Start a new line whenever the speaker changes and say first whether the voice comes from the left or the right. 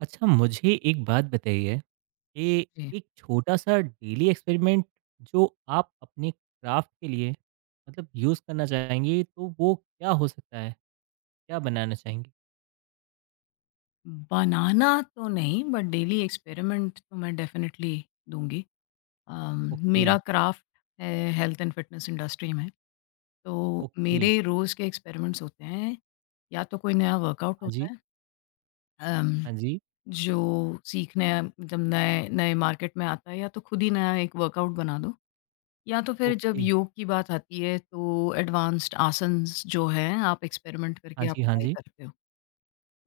right: अच्छा मुझे एक बात बताइए कि
left: जी।
right: एक छोटा सा डेली एक्सपेरिमेंट जो आप अपने क्राफ्ट के लिए मतलब यूज़ करना चाहेंगे तो वो क्या हो सकता है? क्या बनाना चाहेंगे?
left: बनाना तो नहीं बट डेली एक्सपेरिमेंट तो मैं डेफ़िनेटली दूँगी।
right: ओके,
left: मेरा क्राफ़्ट है हेल्थ एंड फ़िटनेस इंडस्ट्री में, तो
right: ओके,
left: मेरे रोज़ के एक्सपेरिमेंट्स होते हैं, या तो कोई नया वर्कआउट
right: हाँ जी,
left: होता है, अम,
right: हाँ जी,
left: जो सीखने जब नए नए मार्केट में आता है या तो खुद ही नया एक वर्कआउट बना दो, या तो फिर जब
right: ओके,
left: योग की बात आती है तो एडवांस्ड आसन्स जो हैं आप एक्सपेरिमेंट
right: हाँ
left: करके आप
right: जी, हाँ
left: ट्राई
right: जी,
left: करते हो।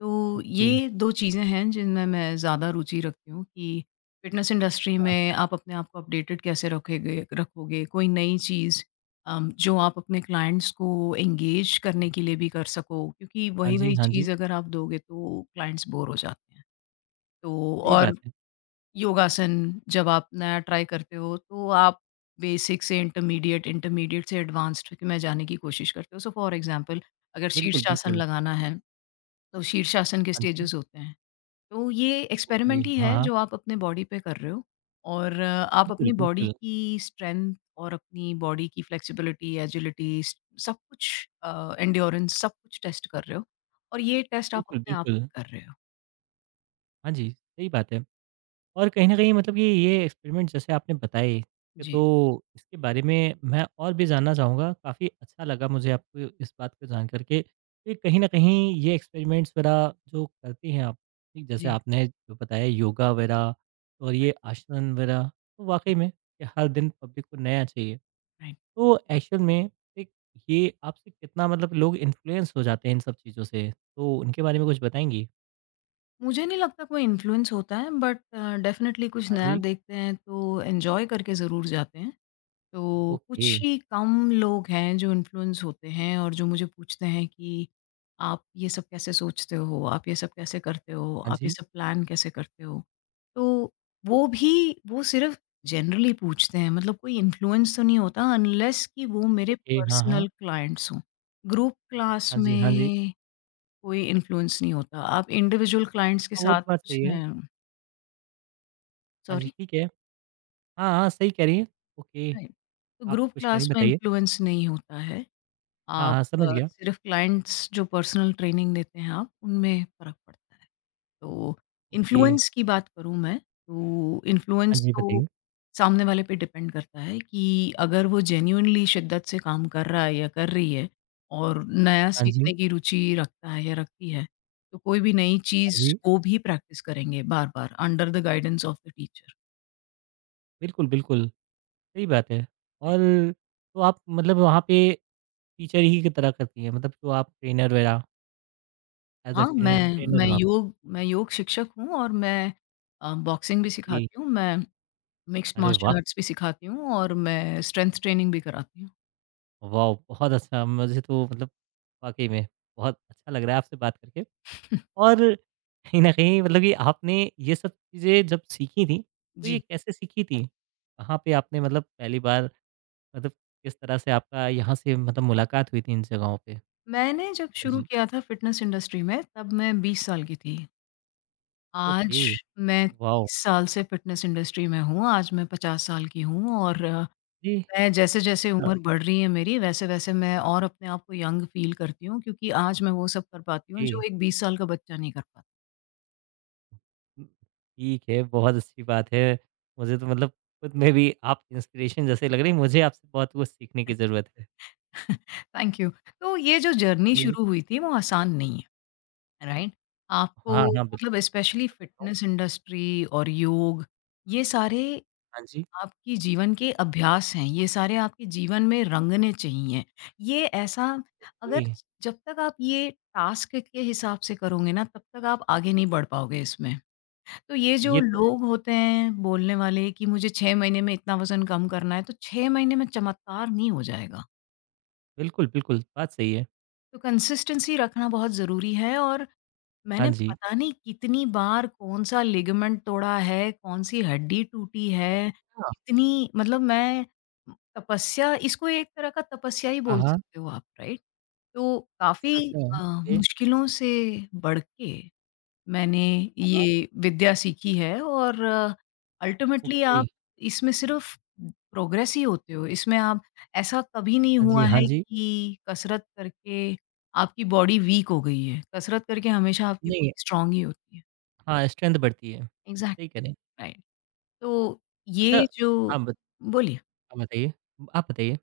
left: तो
right: ओके,
left: ये 2 चीज़ें हैं जिनमें मैं ज़्यादा रुचि रखती हूँ कि फ़िटनेस इंडस्ट्री
right: हाँ,
left: में आप अपने आप को अपडेटेड कैसे रखोगे रखोगे, कोई नई चीज़, जो आप अपने क्लाइंट्स को एंगेज करने के लिए भी कर सको क्योंकि
right: हाँ जी,
left: वही-वही
right: हाँ जी,
left: चीज़ अगर आप दोगे तो क्लाइंट्स बोर हो जाते हैं। तो
right: सही
left: और
right: बात है।
left: योगासन जब आप नया ट्राई करते हो तो आप बेसिक से इंटरमीडिएट, इंटरमीडिएट से एडवांस्ड में जाने की कोशिश करते हो। सो फॉर एग्ज़ाम्पल अगर
right: बिल्कुल,
left: शीर्षासन
right: बिल्कुल,
left: लगाना है, तो शीर्षासन के
right: हाँ जी,
left: स्टेजेस होते हैं। तो ये
right: ओके,
left: एक्सपेरिमेंट ही
right: हाँ,
left: है
right: हाँ,
left: जो आप अपने बॉडी पे कर रहे हो और आप
right: बिल्कुल,
left: अपनी बॉडी
right: बिल्कुल,
left: की स्ट्रेंथ और अपनी बॉडी की फ्लेक्सिबिलिटी, एजिलिटी सब कुछ, एंड्योरेंस सब कुछ टेस्ट कर रहे हो और ये टेस्ट आप
right: बिल्कुल,
left: अपने आप
right: बिल्कुल,
left: पे कर रहे हो।
right: हाँ जी, सही बात है। और कहीं न कहीं मतलब कि ये एक्सपेरिमेंट जैसे आपने बताए, कि
left: जी।
right: तो इसके बारे में मैं और भी जानना चाहूँगा। काफ़ी अच्छा लगा मुझे आपको इस बात को जान कर के कि कहीं न कहीं ये एक्सपेरिमेंट्स वग़ैरह जो करती हैं आप, ठीक जैसे
left: जी,
right: आपने जो बताया योगा वग़ैरह और ये
left: राइट,
right: आसन वग़ैरह, तो वाक़ई में कि हर दिन पब्लिक को नया चाहिए।
left: राइट।
right: तो एक्चुअल में एक ये आपसे कितना मतलब लोग इन्फ्लुएंस हो जाते हैं इन सब चीज़ों से, तो उनके बारे में कुछ बताएँगी?
left: मुझे नहीं लगता कोई इन्फ्लुएंस होता है बट डेफ़िनेटली कुछ
right: हाँ
left: नया
right: जी,
left: देखते हैं तो एन्जॉय करके ज़रूर जाते हैं। तो
right: ओके।
left: कुछ ही कम लोग हैं जो इन्फ्लुएंस होते हैं और जो मुझे पूछते हैं कि आप ये सब कैसे सोचते हो? आप ये सब कैसे करते हो?
right: हाँ
left: आप ये
right: जी,
left: सब प्लान कैसे करते हो? तो वो भी वो सिर्फ़ जनरली पूछते हैं, मतलब कोई इन्फ्लुएंस तो नहीं होता अनलेस कि वो मेरे
right: ओके। हाँ, हाँ।
left: पर्सनल क्लाइंट्स हों। ग्रुप क्लास
right: हाँ जी, हाँ जी।
left: में कोई इन्फ्लुएंस नहीं होता। आप इंडिविजुअल क्लाइंट्स के
right: हाँ, वो तो
left: साथ
right: बात
left: कुछ
right: सही है।
left: न,
right: हाँ जी,
left: सॉरी?
right: ठीक है। हाँ, हाँ, सही कह रही हैं। Okay,
left: right. तो
right: आप
left: ग्रुप
right: कुछ कह रही हैं
left: क्लास में
right: बताइए।
left: इन्फ्लुएंस नहीं होता है।
right: हाँ,
left: आप
right: हाँ, समझ गया।
left: सिर्फ क्लाइंट्स जो पर्सनल ट्रेनिंग देते हैं आप, उनमें फ़र्क पड़ता है। तो
right: ओके,
left: इन्फ्लुएंस की बात करूँ मैं, तो
right: हाँ
left: इन्फ्लुएंस
right: जी,
left: तो
right: बताइए।
left: सामने वाले पे डिपेंड करता है कि अगर वो जेन्युइनली शिद्दत से काम कर रहा है या कर रही है और नया
right: हाँ जी,
left: सीखने की रुचि रखता है या रखती है, तो कोई भी नई
right: हाँ
left: चीज़
right: जी।
left: वो भी प्रैक्टिस करेंगे बार-बार under the guidance of the teacher,
right: बिल्कुल, बिल्कुल, सही बात है। और
left: राइट।
right: तो आप मतलब वहाँ पे टीचर ही की तरह करती हैं, मतलब जो आप ट्रेनर वगैरह एज़ अ
left: हाँ,
right: ट्रेनर
left: मैं
right: ट्रेनर
left: मैं
right: हो आप?
left: योग मैं योग शिक्षक हूँ और मैं, बॉक्सिंग भी
right: ओके,
left: सिखाती हूँ। मैं मिक्स्ड
right: अरे वाह!
left: मार्शल आर्ट्स भी सिखाती हूँ और मैं स्ट्रेंथ ट्रेनिंग भी कराती हूँ।
right: वाओ! बहुत अच्छा, मुझे तो मतलब वाक़ई में बहुत अच्छा लग रहा है आपसे बात करके। और कहीं न कहीं मतलब कि आपने ये सब चीज़ें जब सीखी थी, तो ये
left: जी।
right: कैसे सीखी थी? कहाँ पे आपने मतलब पहली बार मतलब किस तरह से आपका यहाँ से मतलब मुलाकात हुई थी इन जगहों पे?
left: मैंने जब शुरू
right: जी।
left: किया था फ़िटनेस इंडस्ट्री में तब मैं 20 साल की थी। आज
right: ओके,
left: मैं
right: वॉव!
left: 30 साल से फ़िटनेस इंडस्ट्री में हूँ, आज मैं 50 साल की हूँ और
right: जी,
left: मैं जैसे-जैसे उम्र बढ़ रही है मेरी वैसे-वैसे मैं और अपने आप को यंग फ़ील करती हूँ क्योंकि आज मैं वो सब कर पाती हूँ
right: ओके।
left: जो एक 20 साल का बच्चा नहीं कर पाता।
right: ठीक है, बहुत अच्छी बात है। मुझे तो मतलब खुद में भी आप इंस्पिरेशन जैसे लग रही, मुझे आपसे बहुत कुछ सीखने की ज़रूरत है।
left: Thank you. तो ये जो जर्नी
right: जी।
left: शुरू हुई थी वो आसान नहीं है। राइट, आपको
right: हाँ, हाँ,
left: मतलब
right: बिल्कुल,
left: स्पेशली
right: बिल्कुल।
left: फिटनेस इंडस्ट्री और योग ये सारे
right: हाँ जी,
left: आपकी जीवन के अभ्यास हैं, ये सारे आपके जीवन में रंगने चाहिए। ये ऐसा, अगर
right: ओके,
left: जब तक आप ये टास्क के हिसाब से करोगे ना तब तक आप आगे नहीं बढ़ पाओगे इसमें। तो ये जो
right: ये तो है।
left: लोग होते हैं बोलने वाले कि मुझे छः महीने में इतना वजन कम करना है, तो छः महीने में चमत्कार नहीं हो जाएगा।
right: बिल्कुल, बिल्कुल, बात सही है।
left: तो कंसिस्टेंसी रखना बहुत ज़रूरी है, और
right: हाँ
left: मैंने
right: जी।
left: पता नहीं कितनी बार कौन-सा लिगामेंट तोड़ा है, कौन-सी हड्डी टूटी है,
right: हाँ,
left: कितनी मतलब मैं, तपस्या, इसको एक तरह का तपस्या ही बोल
right: हाँ।
left: सकते हो आप, राइट? तो
right: अच्छा,
left: काफ़ी,
right: अच्छा,
left: अ,
right: ओके। हाँ,
left: मुश्किलों से बढ़ के मैंने
right: हाँ,
left: ये विद्या सीखी है, और अल्टीमेटली
right: ओके।
left: आप इसमें सिर्फ प्रोग्रेस ही होते हो। इसमें आप, ऐसा कभी नहीं
right: हाँ जी,
left: हुआ जी
right: हाँ
left: है
right: जी।
left: कि कसरत करके आपकी बॉडी वीक हो गई है। कसरत करके हमेशा आपकी
right: नहीं,
left: बॉडी स्ट्रॉन्ग ही होती है।
right: हाँ, स्ट्रेंथ बढ़ती है, सही
left: एग्ज़ैक्टली,
right: कह रहे हैं।
left: राइट। तो
right: अच्छा
left: ये जो,
right: हाँ, बत
left: बोलिए।
right: आप बताइए आप बताइए,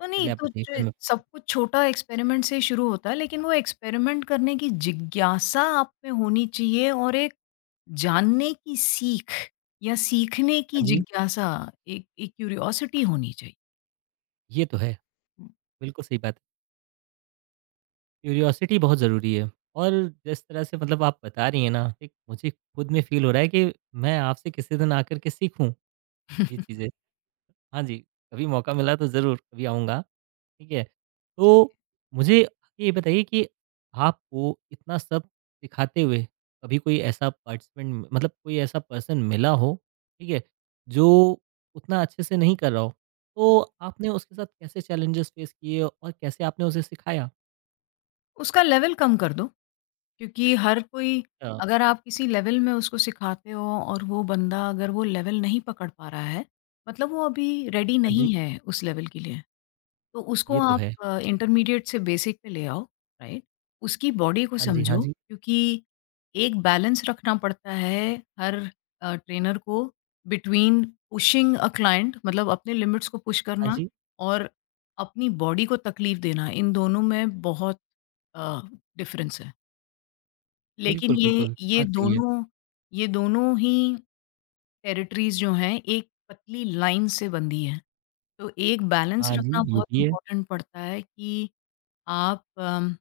left: तो नहीं
right: आप
left: तो
right: बताइए फिर
left: जो,
right: मैं पूछता हूँ।
left: सब कुछ छोटा एक्सपेरिमेंट से शुरू होता है लेकिन वो एक्सपेरिमेंट करने की जिज्ञासा आप में होनी चाहिए और एक जानने की सीख या सीखने की
right: हाँ
left: हुँ
right: जी,
left: जिज्ञासा, एक एक क्यूरियोसिटी होनी चाहिए।
right: ये तो है, बिल्कुल सही बात है। क्यूरियोसिटी बहुत ज़रूरी है और जिस तरह से मतलब आप बता रही हैं ना, एक मुझे खुद में फ़ील हो रहा है कि मैं आपसे किसी दिन आकर के सीखूँ ये चीज़ें। हाँ जी, कभी मौका मिला तो ज़रूर, कभी आऊँगा। ठीक है। तो मुझे ये बताइए कि आपको इतना सब सिखाते हुए कभी कोई ऐसा पार्टिसिपेंट मतलब कोई ऐसा पर्सन मिला हो, ठीक है, जो उतना अच्छे से नहीं कर रहा हो, तो आपने उसके साथ कैसे चैलेंजेस फेस किए और कैसे आपने उसे सिखाया?
left: उसका लेवल कम कर दो। क्योंकि हर कोई,
right: अच्छा,
left: अगर आप किसी लेवल में उसको सिखाते हो और वो बंदा अगर वो लेवल नहीं पकड़ पा रहा है, मतलब वो अभी रेडी
right: हाँ जी,
left: नहीं है उस लेवल के लिए। तो उसको
right: ये तो
left: आप,
right: है।
left: इंटरमीडिएट से बेसिक पे ले आओ, राइट? उसकी बॉडी को
right: हाँ जी, हाँ
left: समझो
right: जी,
left: क्योंकि एक बैलेंस रखना पड़ता है हर, ट्रेनर को बिटवीन पुशिंग अ क्लाइंट, मतलब अपने लिमिट्स को पुश
right: हाँ
left: करना
right: जी।
left: और अपनी बॉडी को तकलीफ देना। इन दोनों में बहुत, अ, डिफरेंस है। लेकिन
right: बिल्कुल,
left: ये
right: बिल्कुल।
left: ये
right: बात सही है।
left: दोनों, ये दोनों ही टेरिटरीज़ जो हैं, एक पतली लाइन से बंधी हैं। तो एक बैलेंस
right: हाँ जी,
left: रखना
right: ये
left: बहुत
right: भी है।
left: इम्पोर्टेंट पड़ता है कि आप,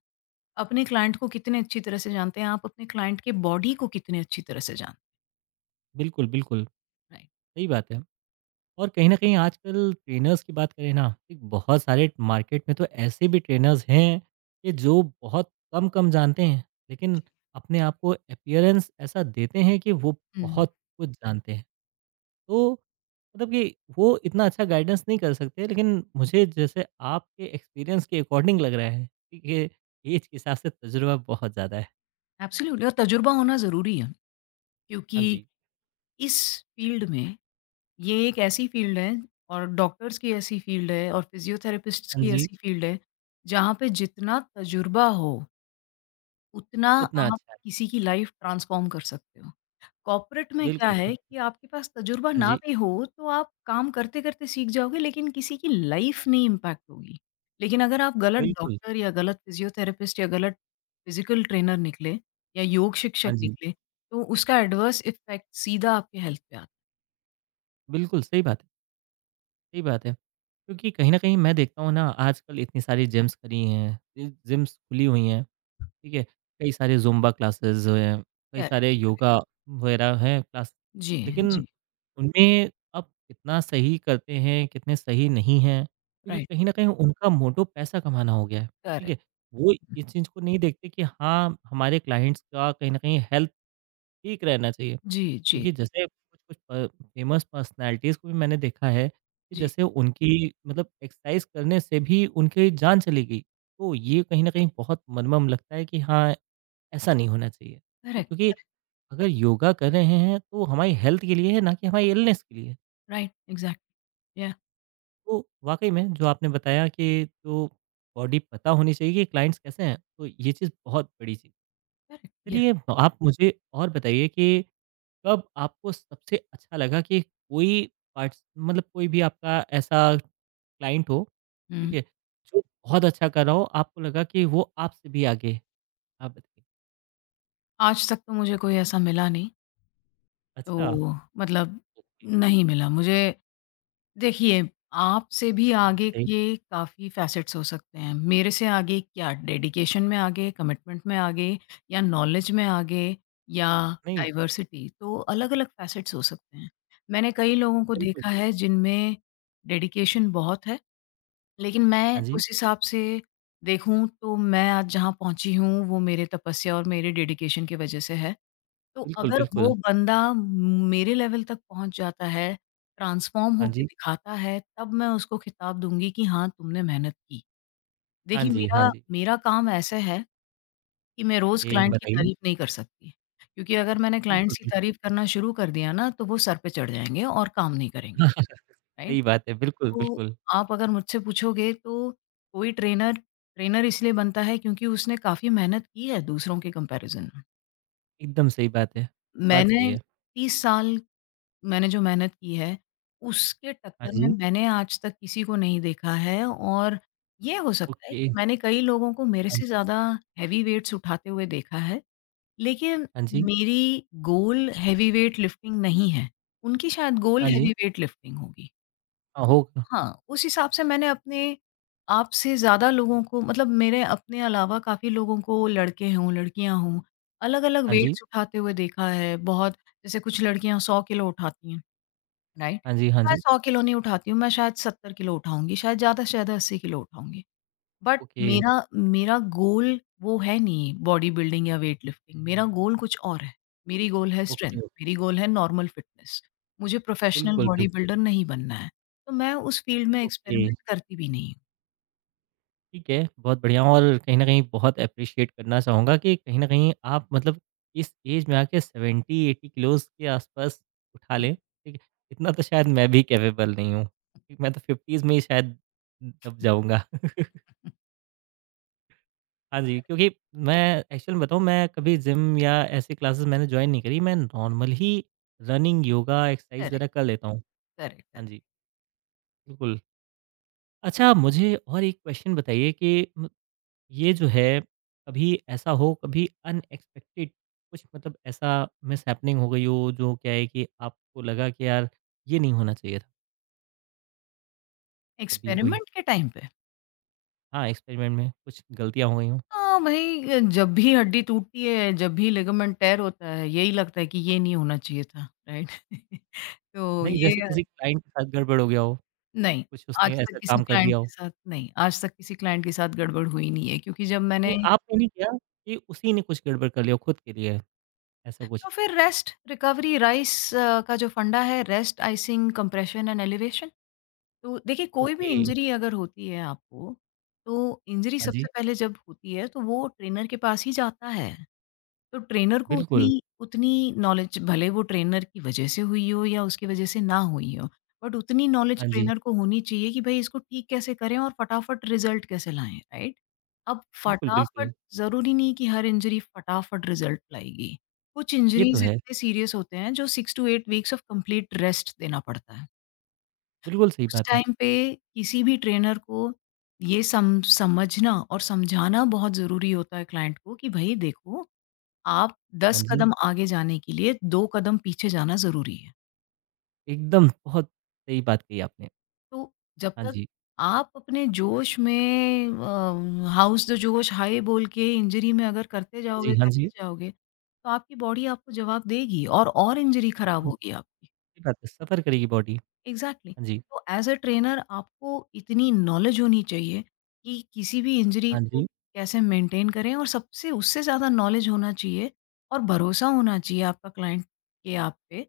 left: अपने क्लाइंट को कितने अच्छी तरह से जानते हैं, आप अपने क्लाइंट के बॉडी को कितने अच्छी तरह से जानते
right: बिल्कुल, बिल्कुल,
left: हैं, राइट।
right: सही बात है। और कहीं न कहीं आजकल ट्रेनर्स की बात करें ना, एक बहुत सारे मार्केट में तो ऐसे भी ट्रेनर्स हैं कि जो बहुत कम-कम जानते हैं, लेकिन अपने आप को अपीयरेंस ऐसा देते हैं कि वो
left: हुँ,
right: बहुत कुछ जानते हैं। तो मतलब कि वो इतना अच्छा गाइडेंस नहीं कर सकते, लेकिन मुझे जैसे आपके एक्सपीरियंस के अकॉर्डिंग लग रहा है कि एज के हिसाब से तजुर्बा बहुत ज़्यादा है।
left: एब्सोल्यूटली, और तजुर्बा होना ज़रूरी है,
right: हाँ
left: क्योंकि
right: जी,
left: इस फ़ील्ड में, ये एक ऐसी फ़ील्ड है, और डॉक्टर्स की ऐसी फ़ील्ड है, और फ़िज़ियोथेरेपिस्ट्स
right: हाँ
left: की
right: जी,
left: ऐसी फ़ील्ड है, जहाँ पे जितना तजुर्बा हो उतना
right: उतना
left: आप
right: अच्छा है।
left: किसी की लाइफ ट्रांसफॉर्म कर सकते हो। कॉर्पोरेट में क्या
right: बिल्कुल,
left: है कि
right: बिल्कुल।
left: आपके पास तजुर्बा
right: हाँ
left: ना
right: जी,
left: भी हो तो आप काम करते-करते सीख जाओगे लेकिन किसी की लाइफ नहीं इम्पैक्ट होगी। लेकिन अगर आप गलत
right: बिल्कुल।
left: डॉक्टर या गलत फ़िज़ियोथेरेपिस्ट या गलत फ़िज़िकल ट्रेनर निकले या योग
right: हाँ
left: शिक्षक
right: जी,
left: निकले तो उसका एडवर्स इफ़ेक्ट सीधा आपके हेल्थ पे आता है।
right: बिल्कुल सही बात है। सही बात है। क्योंकि कहीं न कहीं मैं देखता हूँ ना आजकल इतनी सारी जिम्स खरी हैं, जि जिम्स खुली हुई हैं, ठीक है? कई सारे ज़ुम्बा क्लासेस हैं, कई सारे
left: करेक्ट।
right: योगा वगैरह हैं क्लास
left: जी,
right: लेकिन
left: जी।
right: उनमें अब कितना सही करते हैं, कितने सही नहीं हैं, क्योंकि
left: राइट।
right: कहीं न कहीं उनका मोटो पैसा कमाना हो गया है, ठीक है?
left: करेक्ट।
right: वो
left: हुँ।
right: इस चीज़ को नहीं देखते कि हाँ, हमारे क्लाइंट्स का कहीं न कहीं हेल्थ ठीक रहना चाहिए।
left: जी, जी,
right: क्योंकि जैसे कुछ-कुछ प फेमस पर्सनैलिटीज़ को भी मैंने देखा है कि
left: जी।
right: जैसे उनकी मतलब एक्सरसाइज़ करने से भी उनकी जान चली गई। तो ये कहीं न कहीं बहुत मनमम लगता है कि हाँ, ऐसा नहीं होना चाहिए। ठीक,
left: करेक्ट,
right: क्योंकि
left: करेक्ट।
right: अगर योगा कर रहे हैं तो हमारी हेल्थ के लिए है ना कि हमारी इलनेस के लिए।
left: Right, exactly. या,
right: तो वाक़ई में जो आपने बताया कि जो बॉडी पता होनी चाहिए कि क्लाइंट्स कैसे हैं, तो ये चीज़ बहुत बड़ी चीज़।
left: करेक्ट। या।
right: चलिए आप मुझे और बताइए कि कब आपको सबसे अच्छा लगा कि कोई पार्ट्स मतलब कोई भी आपका ऐसा क्लाइंट हो, ठीक
left: हुँ।
right: है, जो बहुत अच्छा कर रहा हो, आपको लगा कि वो आपसे भी आगे है? आप बताइए।
left: आज तक तो मुझे कोई ऐसा मिला नहीं।
right: अच्छा,
left: तो मतलब
right: ओके,
left: नहीं मिला मुझे। देखिए, आपसे भी आगे
right: बताइए।
left: ये काफ़ी फ़ैसेट्स हो सकते हैं। मेरे से आगे क्या, डेडिकेशन में आगे, कमिटमेंट में आगे, या नॉलेज में आगे, या
right: नहीं,
left: डाइवर्सिटी, तो अलग-अलग फ़ैसेट्स हो सकते हैं। मैंने कई लोगों को
right: बिल्कुल,
left: देखा
right: बिल्कुल।
left: है जिनमें डेडिकेशन बहुत है, लेकिन मैं
right: हाँ जी,
left: उस हिसाब से देखूँ तो मैं आज जहाँ पहुँची हूँ वो मेरे तपस्या और मेरे डेडिकेशन की वज़ह से है। तो
right: बिल्कुल,
left: अगर
right: बिल्कुल।
left: वो बंदा मेरे लेवल तक पहुँच जाता है, ट्रांसफ़ॉर्म
right: हाँ
left: होके
right: जी,
left: दिखाता है, तब मैं उसको खिताब दूँगी कि हाँ, तुमने मेहनत की।
right: हाँ
left: देखिए
right: जी, हाँ
left: मेरा
right: जी।
left: मेरा काम ऐसा है कि मैं रोज़
right: ओके,
left: क्लाइंट की
right: बताइए।
left: तारीफ़ नहीं कर सकती, क्योंकि अगर मैंने
right: बिल्कुल,
left: क्लाइंट्स की
right: बिल्कुल।
left: तारीफ़ करना शुरू कर दिया ना, तो वो सर पे चढ़ जाएँगे और काम नहीं करेंगे, राइट?
right: सही बात है, बिल्कुल,
left: तो
right: बिल्कुल।
left: आप अगर मुझसे पूछोगे तो कोई ट्रेनर, ट्रेनर इसलिए बनता है क्योंकि उसने काफ़ी मेहनत की है दूसरों के कंपैरिज़न में।
right: एकदम सही बात है, बात
left: मैंने
right: सही है।
left: 30 साल, मैंने जो मेहनत की है, उसके
right: हाँ
left: टक्कर में
right: जी,
left: मैंने आज तक किसी को नहीं देखा है, और ये हो सकता है
right: ओके,
left: कि मैंने कई लोगों को मेरे
right: हाँ
left: से
right: जी,
left: ज़्यादा हेवी वेट्स उठाते हुए देखा है, लेकिन
right: हाँ जी,
left: मेरी गोल हेवी वेट लिफ्टिंग नहीं है। उनकी शायद गोल
right: हाँ जी।
left: हेवी वेट लिफ्टिंग होगी।
right: हाँ,
left: तो
right: होगा।
left: हाँ, उस हिसाब से मैंने अपने आप से ज़्यादा लोगों को, मतलब मेरे अपने अलावा काफ़ी लोगों को, लड़के हों, लड़कियाँ हों, अलग-अलग
right: हाँ जी,
left: वेट्स उठाते हुए देखा है। बहुत जैसे कुछ लड़कियाँ 100 किलो उठाती हैं। राइट?
right: हाँ जी, हाँ
left: मैं
right: जी।
left: 100 किलो नहीं उठाती हूँ, मैं शायद 70 किलो उठाऊँगी, शायद ज़्यादा से ज़्यादा 80 किलो उठाऊँगी। But
right: okay.
left: मेरा मेरा गोल वो है नहीं, बॉडी बिल्डिंग या वेट लिफ्टिंग, मेरा गोल कुछ और है। मेरी गोल है स्ट्रेंथ,
right: ओके,
left: मेरी
right: ओके।
left: गोल है नॉर्मल फिटनेस। मुझे प्रोफेशनल
right: बिल्कुल,
left: बॉडी
right: बिल्कुल।
left: बिल्डर नहीं बनना है, तो मैं उस फील्ड में
right: ओके,
left: एक्सपेरिमेंट करती भी नहीं
right: ठीक है, बहुत बढ़िया और कहीं न कहीं बहुत एप्रिशिएट करना चाहूँगा कि कहीं न कहीं आप मतलब इस ऐज में आके 70-80 किलोज़ के आसपास उठा
left: हूँ।
right: लें, ठीक है? इतना तो शायद मैं भी कैपेबल नहीं हूँ। ठीक, मैं तो 50s में ही शायद दब जाऊँगा। हाँ जी, क्योंकि मैं एक्चुअल में बताऊँ मैं कभी जिम या ऐसी क्लासेस मैंने जॉइन नहीं करी, मैं नॉर्मल ही रनिंग, योगा, एक्सरसाइज़
left: करेक्ट,
right: वगैरह कर लेता हूँ।
left: करेक्ट,
right: हाँ
left: करेक्ट।
right: जी, बिल्कुल। अच्छा मुझे और एक क्वेश्चन बताइए कि म ये जो है, कभी ऐसा हो, कभी अनएक्सपेक्टेड कुछ मतलब ऐसा मिसहैपनिंग हो गई हो, जो क्या है कि आपको लगा कि यार ये नहीं होना चाहिए था, कभी कोई
left: एक्सपेरिमेंट के टाइम पे
right: हाँ, एक्सपेरिमेंट में कुछ गलतियाँ हो गई हों?
left: हाँ, भई, जब भी हड्डी टूटती है, जब भी लिगामेंट टेयर होता है, यही लगता है कि ये नहीं होना चाहिए था, राइट? तो
right: नहीं,
left: ये
right: जैसे किसी क्लाइंट के साथ गड़बड़ हो गया हो,
left: नहीं,
right: कुछ
left: आज
right: उसने
left: तक
right: ऐसा
left: किसी
right: काम कर
left: क्लाइंट
right: दिया
left: के
right: हो।
left: साथ नहीं, आज तक किसी क्लाइंट के साथ गड़बड़ हुई नहीं है क्योंकि जब
right: नहीं,
left: मैंने,
right: आपने नहीं किया कि उसी ने कुछ गड़बड़ कर लिया हो खुद के लिए, ऐसा कुछ?
left: तो फिर रेस्ट, रिकवरी, राइस, का जो फंडा है, rest, icing, compression and elevation. तो देखिए कोई भी
right: ओके,
left: इंजरी अगर होती है आपको, तो इंजरी
right: हाँ जी,
left: सबसे पहले जब होती है तो वो ट्रेनर के पास ही जाता है। तो ट्रेनर को उतनी
right: बिल्कुल,
left: उतनी नॉलेज भले वो ट्रेनर की वजह से हुई हो या उसकी वजह से ना हुई हो, बट उतनी नॉलेज
right: हाँ जी,
left: ट्रेनर को होनी चाहिए कि भई इसको ठीक कैसे करें और फटाफट रिज़ल्ट कैसे लाएँ, राइट? अब
right: बिल्कुल,
left: फटाफट
right: बिल्कुल।
left: ज़रूरी नहीं कि हर इंजरी फटाफट रिज़ल्ट लाएगी। कुछ
right: ये तो
left: इंजरीज़
right: है,
left: इतने सीरियस होते हैं जो 6 to 8 weeks of complete rest देना पड़ता है।
right: बिल्कुल सही
left: उस
right: बात है।
left: टाइम पे किसी भी ट्रेनर को ये सम समझना और समझाना बहुत ज़रूरी होता है क्लाइंट को कि भई देखो, आप
right: हाँ
left: 10
right: जी,
left: कदम आगे जाने के लिए 2 कदम पीछे जाना ज़रूरी है।
right: एकदम बहुत सही बात कही आपने।
left: तो जब
right: हाँ
left: तक
right: जी,
left: आप अपने जोश में, हाउस द जोश हाय बोल के इंजरी में अगर करते
right: हाँ जी,
left: जाओगे,
right: हाँ
left: करते
right: जी।
left: जाओगे, तो आपकी बॉडी आपको जवाब देगी और, इंजरी खराब
right: हुँ,
left: होगी आपकी।
right: सही बात है, सफ़र करेगी बॉडी।
left: एग्ज़ैक्टली।
right: हाँ जी,
left: तो एज़ अ ट्रेनर आपको इतनी नॉलेज होनी चाहिए कि किसी भी इंजरी
right: हाँ
left: को
right: जी,
left: कैसे मेंटेन करें, और सबसे उससे ज़्यादा नॉलेज होना चाहिए और भरोसा होना चाहिए आपका क्लाइंट के आप पे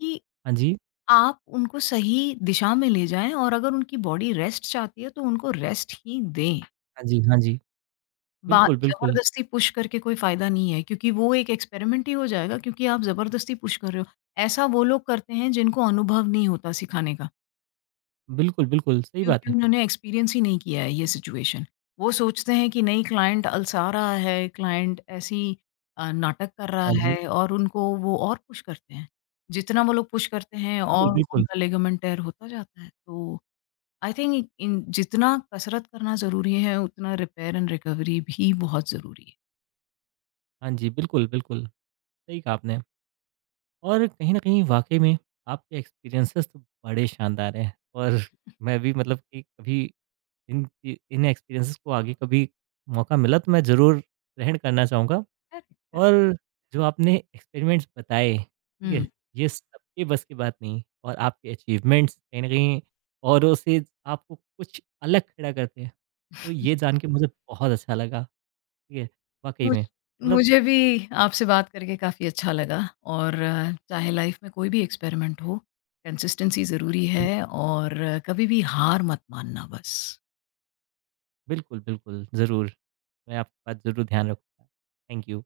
left: कि
right: हाँ जी,
left: आप उनको सही दिशा में ले जाएँ, और अगर उनकी बॉडी रेस्ट चाहती है तो उनको रेस्ट ही दें।
right: हाँ जी, हाँ जी।
left: बा
right: बिल्कुल, बिल्कुल,
left: ज़बरदस्ती पुश करके कोई फ़ायदा नहीं है क्योंकि वो एक एक्सपेरिमेंट ही हो जाएगा क्योंकि आप ज़बरदस्ती पुश कर रहे हो। ऐसा वो लोग करते हैं जिनको अनुभव नहीं होता सिखाने का,
right: बिल्कुल, बिल्कुल, सही बात
left: क्योंकि
right: है।
left: उन्होंने एक्सपीरियंस ही नहीं किया है ये सिचुएशन। वो सोचते हैं कि नहीं क्लाइंट अलसा रहा है, क्लाइंट ऐसी, नाटक कर रहा
right: हाँ
left: है,
right: जी,
left: और उनको वो और पुश करते हैं। जितना वो लोग पुश करते हैं
right: बिल्कुल,
left: और
right: बिल्कुल।
left: उनका लिगामेंट टेयर होता जाता है। तो आई थिंक इन जितना कसरत करना ज़रूरी है, उतना रिपेयर एंड रिकवरी भी बहुत ज़रूरी है।
right: हाँ जी, बिल्कुल, बिल्कुल, सही कहा आपने। और कहीं न कहीं वाक़ई में आपके एक्सपीरियंसेस तो बड़े शानदार हैं और मैं भी मतलब कि कभी इन एक्सपीरियंसेस को आगे कभी मौका मिला तो मैं ज़रूर ग्रहण करना चाहूँगा।
left: Correct, correct.
right: और जो आपने एक्सपेरिमेंट्स बताए, ठीक
left: हुँ,
right: है? ये सबके बस की बात नहीं और आपके अचीवमेंट्स कहीं न कहीं औरों से आपको कुछ अलग खड़ा करते हैं। तो ये जान के मुझे बहुत अच्छा लगा, ठीक है? वाक़ई
left: मुझ
right: में मतलब
left: मुझे भी आपसे बात करके काफ़ी अच्छा लगा, और चाहे लाइफ़ में कोई भी एक्सपेरिमेंट हो, कंसिस्टेंसी
right: हाँ
left: ज़रूरी
right: जी,
left: है, और कभी भी हार मत मानना बस।
right: बिल्कुल, बिल्कुल, ज़रूर। मैं आपकी बात ज़रूर ध्यान रखूँगा। Thank you.